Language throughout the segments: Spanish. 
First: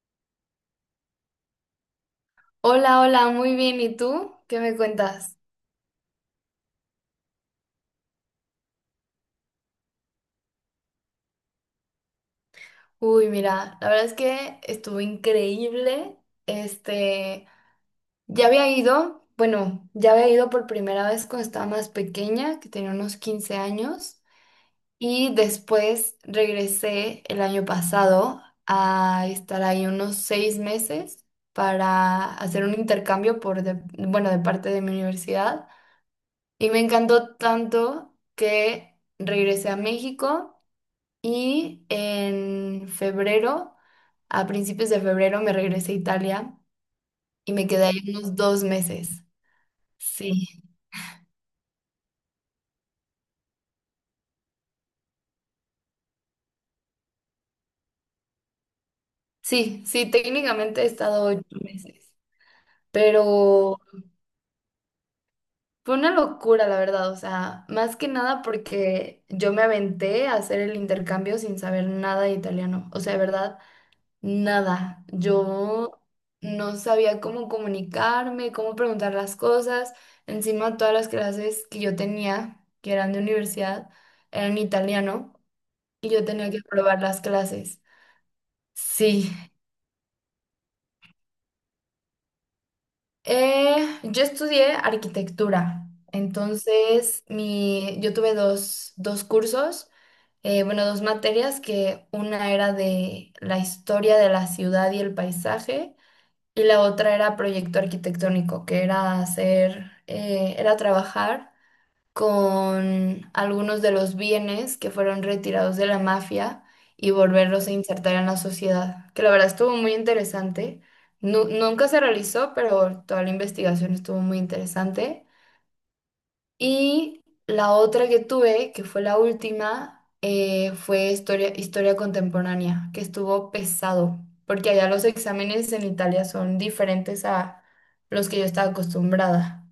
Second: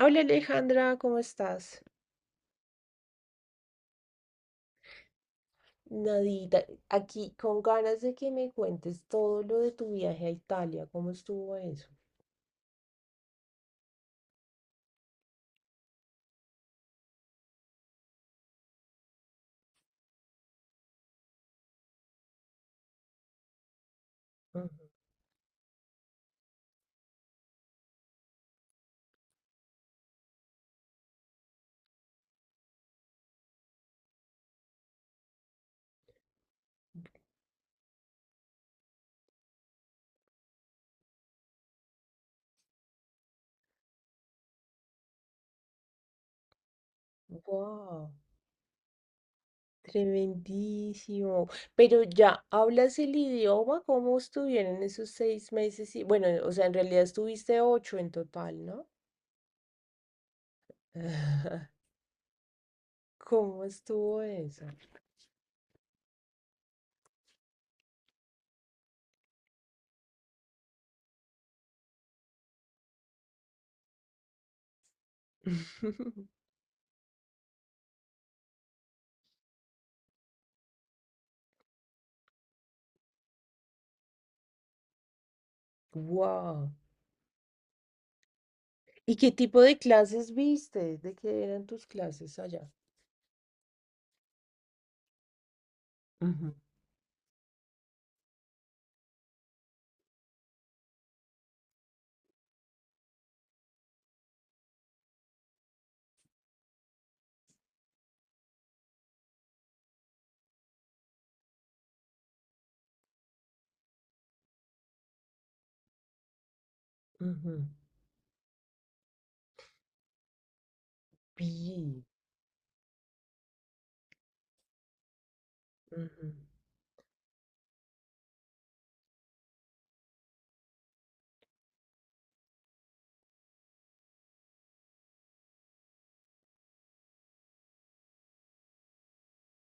Hola, Alejandra, ¿cómo estás? Hola, hola, muy bien. ¿Y tú? ¿Qué me cuentas? Nadita, aquí con ganas de que me cuentes todo lo de tu viaje a Italia. ¿Cómo estuvo eso? Uy, mira, la verdad es que estuvo increíble. Este, ya había ido por primera vez cuando estaba más pequeña, que tenía unos 15 años, y después regresé el año pasado a estar ahí unos 6 meses para hacer un intercambio bueno, de parte de mi universidad. Y me encantó tanto que regresé a México. Y en febrero, a principios de febrero, me regresé a Italia y me quedé ahí Wow, unos 2 meses. Sí, tremendísimo. Pero ya, ¿hablas el idioma? ¿Cómo estuvieron esos 6 meses? Y bueno, o sea, en realidad estuviste ocho en total, ¿no? sí, sí, técnicamente he estado ocho meses, ¿Cómo pero estuvo eso? fue una locura, la verdad. O sea, más que nada porque yo me aventé a hacer el intercambio sin saber nada de italiano. O sea, de verdad, nada, yo no sabía cómo comunicarme, cómo preguntar las cosas. Encima, todas las clases que yo tenía, que eran de universidad, eran italiano y yo tenía que Wow. probar las clases. ¿Y Sí, qué tipo de clases viste? ¿De qué eran tus clases allá? eh, yo estudié arquitectura, Ujú, entonces yo tuve dos cursos, bueno, dos materias, que una era de la historia de la ciudad y el paisaje, y la otra era proyecto arquitectónico, que era hacer, era trabajar con algunos de los bienes que fueron retirados de la mafia y ujú. volverlos a insertar en la sociedad, que la verdad estuvo muy interesante. Nunca se Vi, realizó, pero toda la investigación estuvo muy interesante. ujú. Y la otra que tuve, que fue la última, fue historia contemporánea, que estuvo pesado, porque allá los exámenes en Italia son diferentes a los que yo estaba acostumbrada.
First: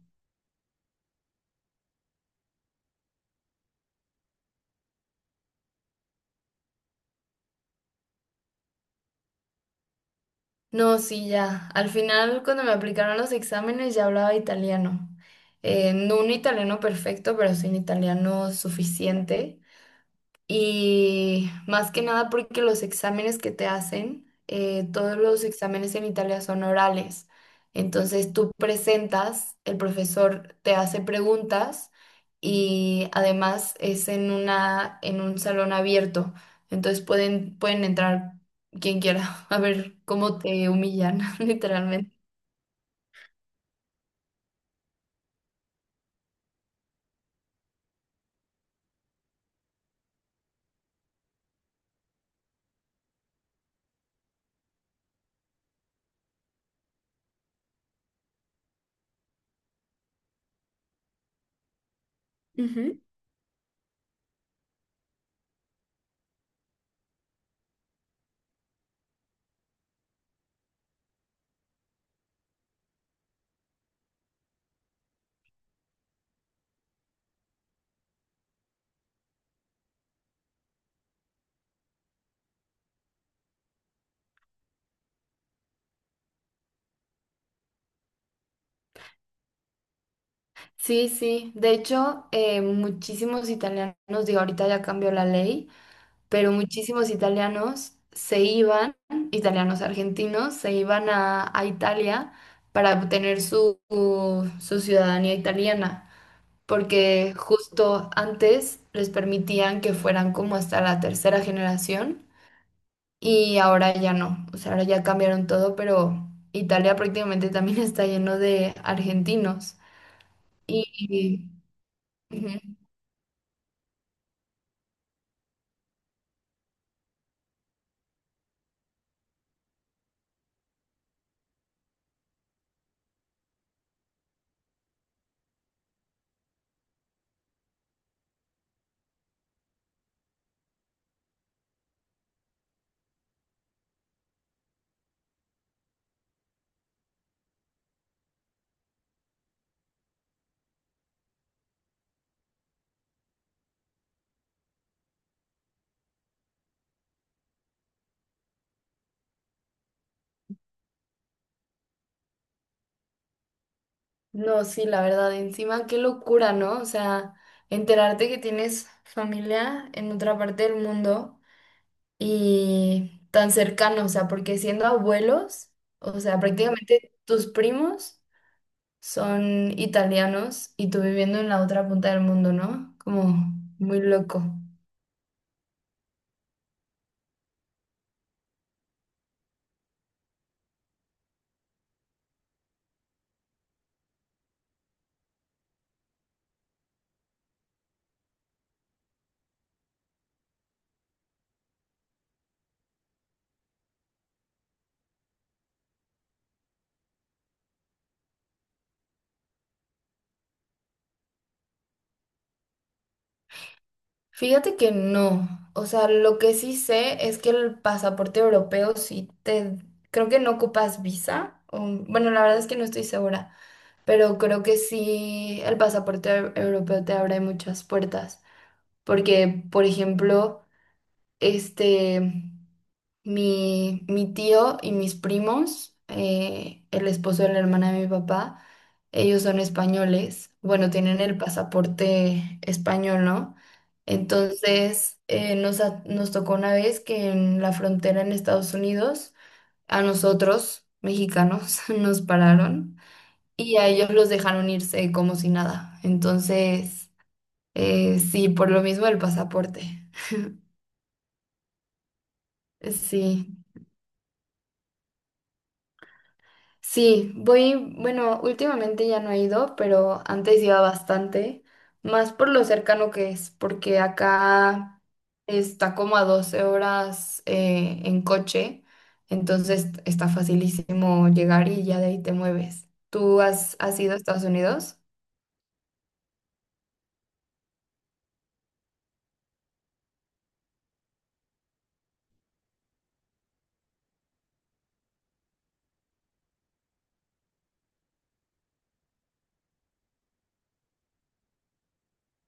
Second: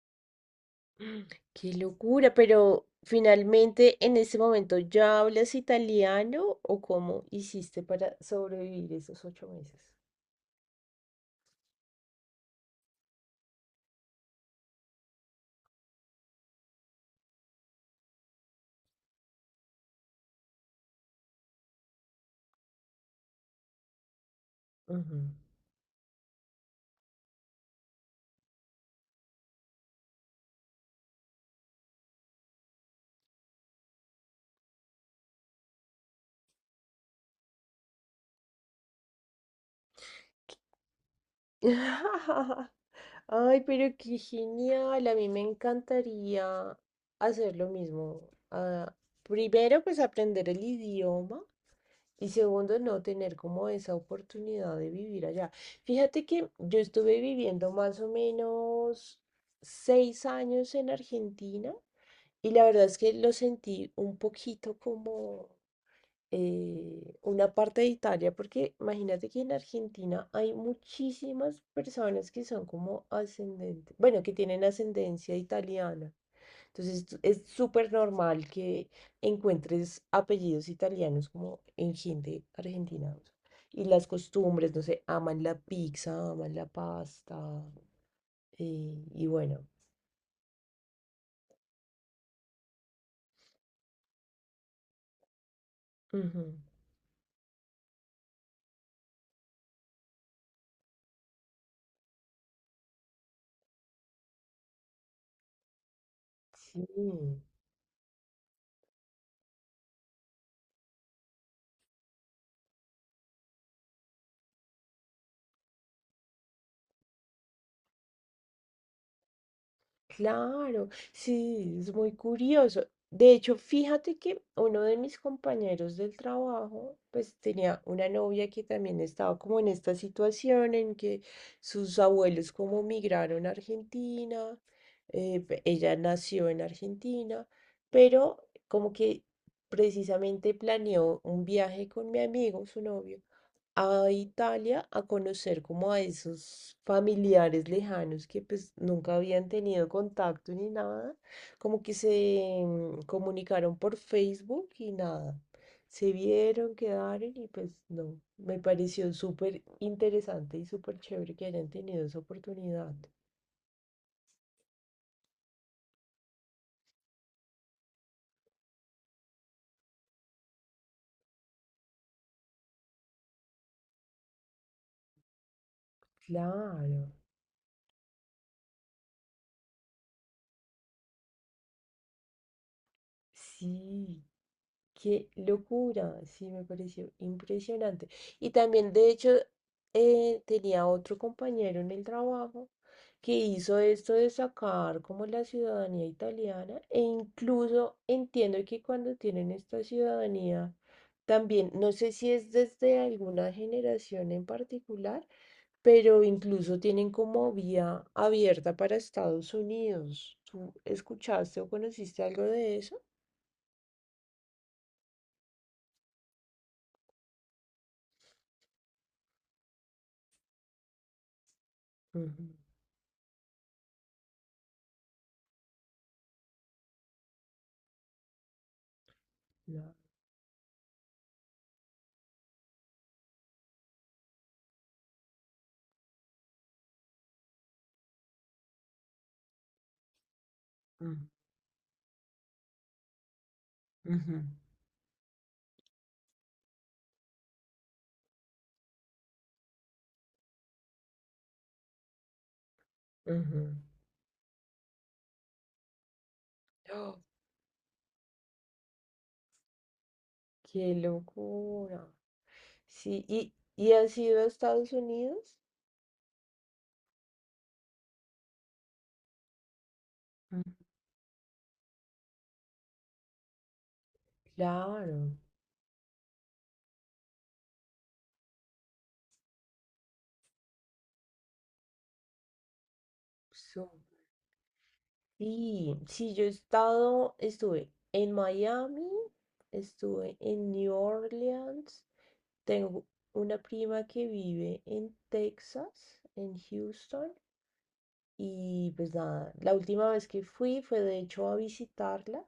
Qué locura, pero finalmente en ese momento, ¿ya hablas italiano o cómo hiciste para sobrevivir esos 8 meses? No, sí, ya. Al final, cuando me aplicaron los exámenes, ya hablaba italiano. No un italiano perfecto, pero sí un italiano suficiente. Y más que nada porque los exámenes que te hacen, todos Ujú. los exámenes en Italia son orales. Entonces tú presentas, el profesor te hace preguntas y además es en una, en un salón abierto. Entonces pueden entrar quien quiera a ver cómo te humillan, literalmente. Ay, pero qué genial. A mí me encantaría hacer lo mismo. Ah, primero, pues aprender el idioma, y segundo, no tener como esa oportunidad de vivir allá. Fíjate que yo estuve viviendo más o menos 6 años en Argentina, y la verdad es Ujú. que lo sentí un poquito como una parte de Italia, porque imagínate que en Argentina hay muchísimas personas que son como ascendentes, bueno, que tienen ascendencia italiana. Es súper normal que encuentres apellidos italianos como en gente argentina. O sea, y las costumbres, no sé, aman la pizza, aman la pasta. Y bueno, Sí, sí. De hecho, muchísimos italianos, digo, ahorita ya cambió la ley, pero ujú, muchísimos italianos se iban, italianos argentinos, se iban a Italia para obtener su ciudadanía italiana, porque sí. justo antes les permitían que fueran como hasta la tercera generación y ahora ya no, o sea, ahora ya cambiaron todo, pero Italia prácticamente también está lleno de argentinos. Y, Claro, sí, es muy y- ujú. curioso. De hecho, fíjate que uno de mis compañeros del trabajo pues tenía una novia que también estaba como en esta situación en que sus abuelos como migraron a Argentina. Ella nació en Argentina, pero como que precisamente planeó un viaje con mi amigo, su novio, a Italia, a conocer como a esos familiares lejanos que pues nunca habían tenido contacto ni nada, como que se comunicaron por Facebook y nada, se vieron, quedaron, y pues no, me pareció súper interesante y súper chévere que hayan tenido esa oportunidad. No, sí, la verdad, encima qué locura, ¿no? O sea, enterarte que tienes familia en otra parte del mundo y tan cercano, o sea, porque siendo abuelos, o sea, Claro, prácticamente tus primos son italianos y tú viviendo en la otra punta del mundo, ¿no? Como muy sí. loco. Qué locura, sí, me pareció impresionante. Y también, de hecho, tenía otro compañero en el trabajo que hizo esto de sacar como la ciudadanía italiana, e incluso entiendo que cuando tienen esta ciudadanía también, no sé si es desde alguna generación en particular, pero incluso tienen como vía abierta para Estados Unidos. ¿Tú escuchaste o conociste algo de eso? Fíjate que no, o sea, lo que sí sé es que el pasaporte europeo sí te, creo que no ocupas visa, o, bueno, la Ujú, verdad es que no estoy segura, pero creo que sí el pasaporte europeo te abre muchas puertas, porque, por no. ejemplo, este, mi tío y mis primos, el esposo de la hermana de mi papá, ellos son españoles, bueno, Ujú. tienen el pasaporte español, ¿no? Ujú, Entonces, nos tocó una vez que en la frontera en Estados Unidos, a nosotros, mexicanos, nos pararon ujú. y a ellos los dejaron irse como si nada. Entonces, ¡Oh! Sí, por lo mismo el pasaporte. ¡Qué locura! Sí, ¿y, Sí, y has ido a Estados Unidos? sí, voy, bueno, últimamente ya no he ido, pero antes Mm. iba bastante, más por lo cercano que es, porque acá Claro, está como a 12 horas en coche, entonces está facilísimo llegar y ya de ahí te mueves. ¿Tú has, so- has ido a Estados Unidos? sí, sí, yo he estado, estuve en Miami, estuve en New Orleans, tengo una prima que vive en Texas, en Houston. Y pues nada, la última vez que fui fue de hecho a visitarla,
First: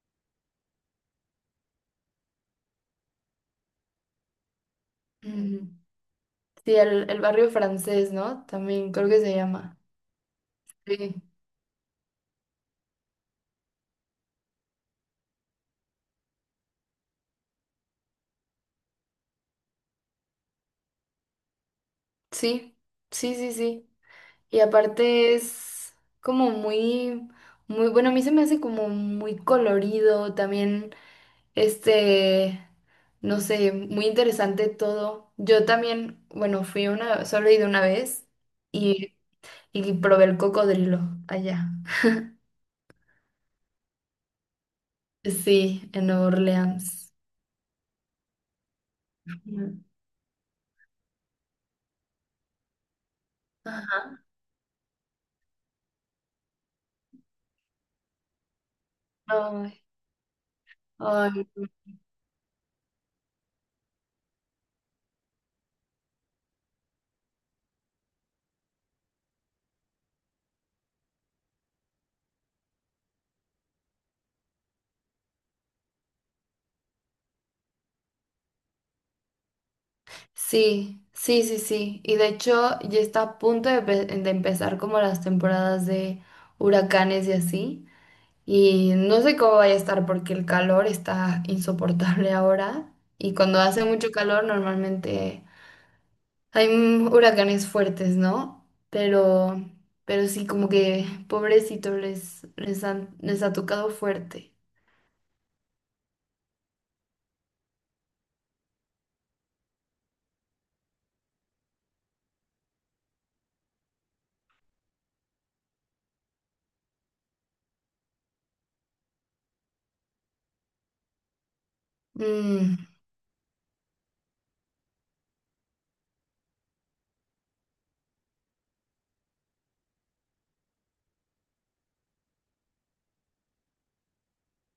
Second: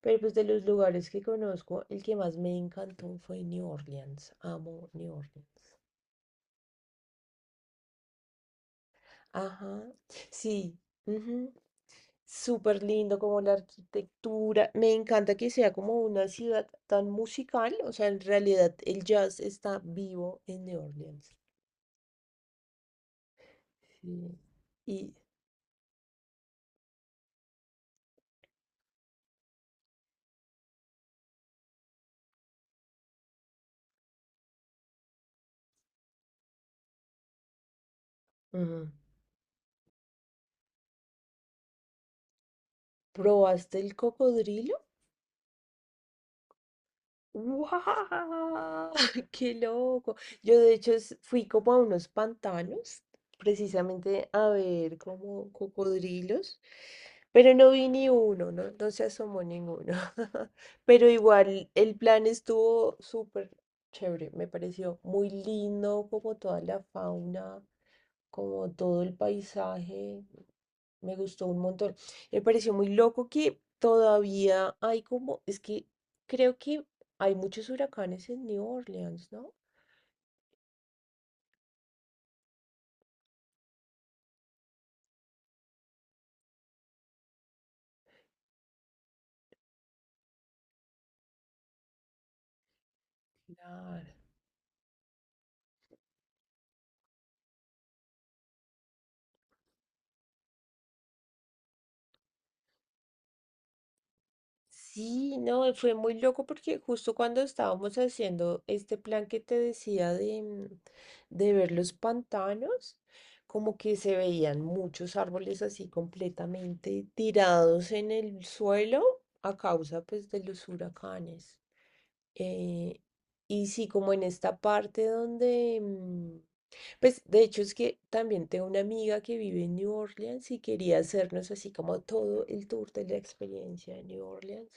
pero pues de los lugares que conozco, el que más me encantó fue New Orleans. Amo New Ujú. Orleans. Sí, el barrio francés, ¿no? También creo que se llama. Ajá, sí, Sí, ujú, súper lindo como la arquitectura. Me encanta que sea como una ciudad tan musical, o sea, en realidad el jazz está vivo en New Orleans. sí, sí, sí, sí. Sí. Y Y aparte es como muy, muy, bueno, a mí se me hace como muy colorido también, este, no sé, muy interesante todo. Yo también, bueno, fui una, solo he ido una vez ujú, y, y probé el cocodrilo allá. ¿probaste el cocodrilo? Sí, en Nueva Orleans. ¡Wow! ¡Qué Ujú. loco! Yo de hecho fui como a unos pantanos, Ajá. precisamente a ver como cocodrilos, pero no vi ni uno, no, no se asomó Ay, ninguno. Pero ay, no. igual el plan estuvo súper chévere, me pareció muy lindo como toda la fauna, como todo el paisaje. Me gustó un montón. Me pareció muy loco que todavía hay como, es que creo que hay muchos huracanes en New Orleans, ¿no? Sí, sí, sí, sí. Y de hecho ya está a punto de empezar como las temporadas de huracanes y así. Y no sé cómo vaya a estar porque el calor está insoportable ahora. Y cuando hace Claro. mucho calor normalmente hay huracanes fuertes, ¿no? Pero sí, como que pobrecito les ha tocado fuerte. Sí, no, fue muy loco porque justo cuando estábamos haciendo este plan que te decía de de ver los pantanos, como que se veían muchos árboles así completamente tirados en el suelo, a causa pues de los huracanes. Mm, Eh, y sí, como en esta parte donde pues de hecho es que también tengo una amiga que vive en New Orleans y quería hacernos así como todo el tour de la experiencia de New Orleans.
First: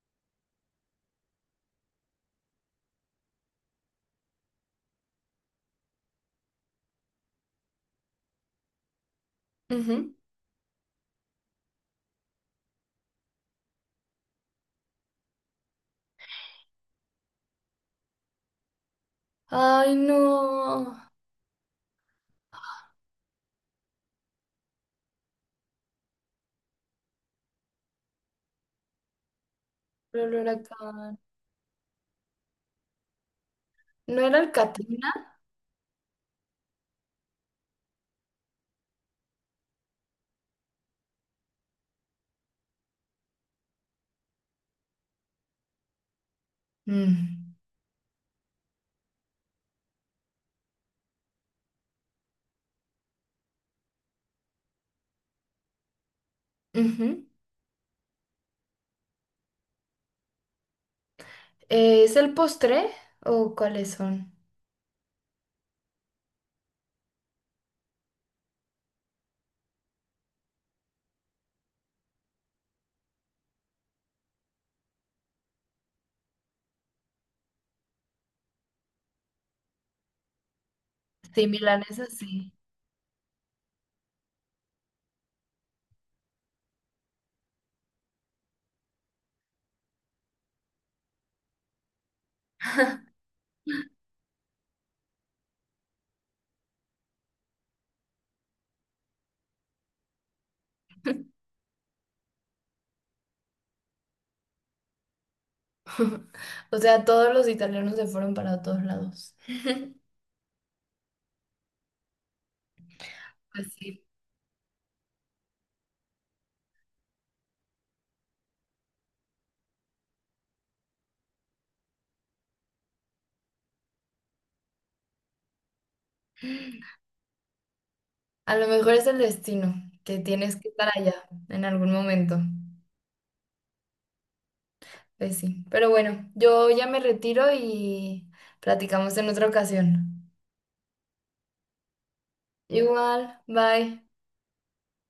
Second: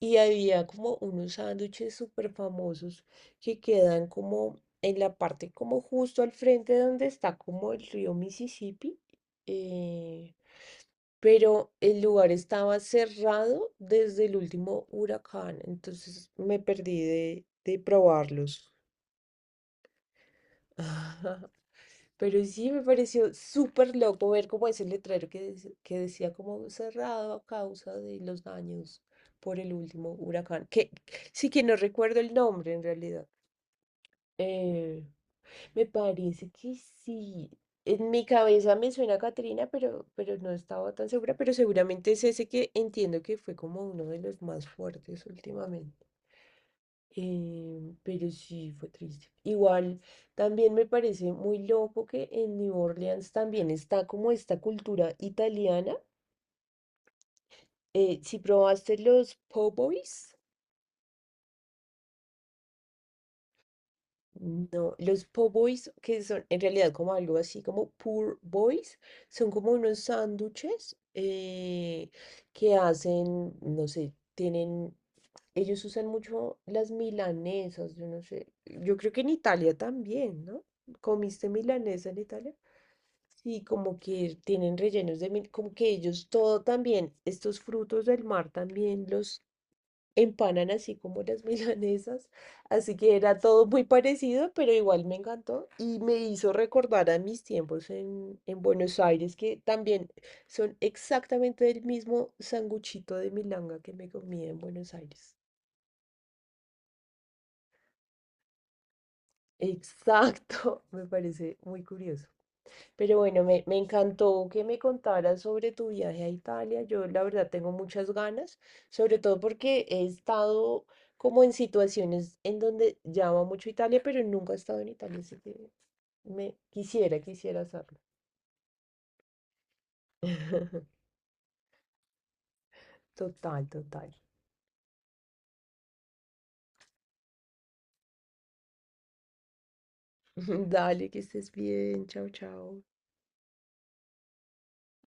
Y había como unos sándwiches súper famosos que quedan como en la parte como justo al frente donde está como el río Mississippi. ujú. eh, pero el lugar estaba cerrado desde el último huracán, entonces me perdí de probarlos. Ay, no. Pero sí me pareció súper loco ver como ese letrero que, que decía como cerrado a causa de los daños por el último Pero el huracán, que huracán. sí, que no recuerdo el nombre en realidad. ¿No era el Eh, Katrina? me parece que sí. En mi cabeza me suena a Catrina, pero no estaba tan segura, pero seguramente es ese que entiendo que fue como uno de los más fuertes últimamente. Mm. Pero sí, fue triste. Igual, también me parece muy loco que en New Orleans también está como esta cultura italiana. Ujú. Si probaste los po' boys. ¿Es el postre o cuáles son? No, los po' boys, que son en realidad como algo así como poor boys, son como unos sándwiches que hacen, no sé, tienen, ellos usan mucho las milanesas, yo no sé, yo creo que en Italia también, ¿no? Sí, ¿Comiste milanesa milanesas, en sí. Italia? Sí, como que tienen rellenos de mil, como que ellos todo también, estos frutos del mar también los empanan así como las milanesas, así que era todo muy parecido, pero igual me encantó y me hizo recordar a mis tiempos en Buenos Aires, que también son exactamente el mismo sanguchito de milanga que me comí en Buenos Aires. O sea, todos los italianos se fueron para todos lados. Exacto, me parece muy curioso. Pero bueno, me, Pues me sí. encantó que me contaras sobre tu viaje a Italia. Yo la verdad tengo muchas ganas, sobre todo porque he estado como en situaciones en donde llamo mucho Italia, pero nunca he estado en Italia, así que quisiera hacerlo. A lo mejor es el destino, que tienes que estar allá en algún momento. Total, total. Pues sí. Pero bueno, yo ya me retiro y platicamos en otra ocasión. Dale, que estés bien. Chao, chao. Igual, bye.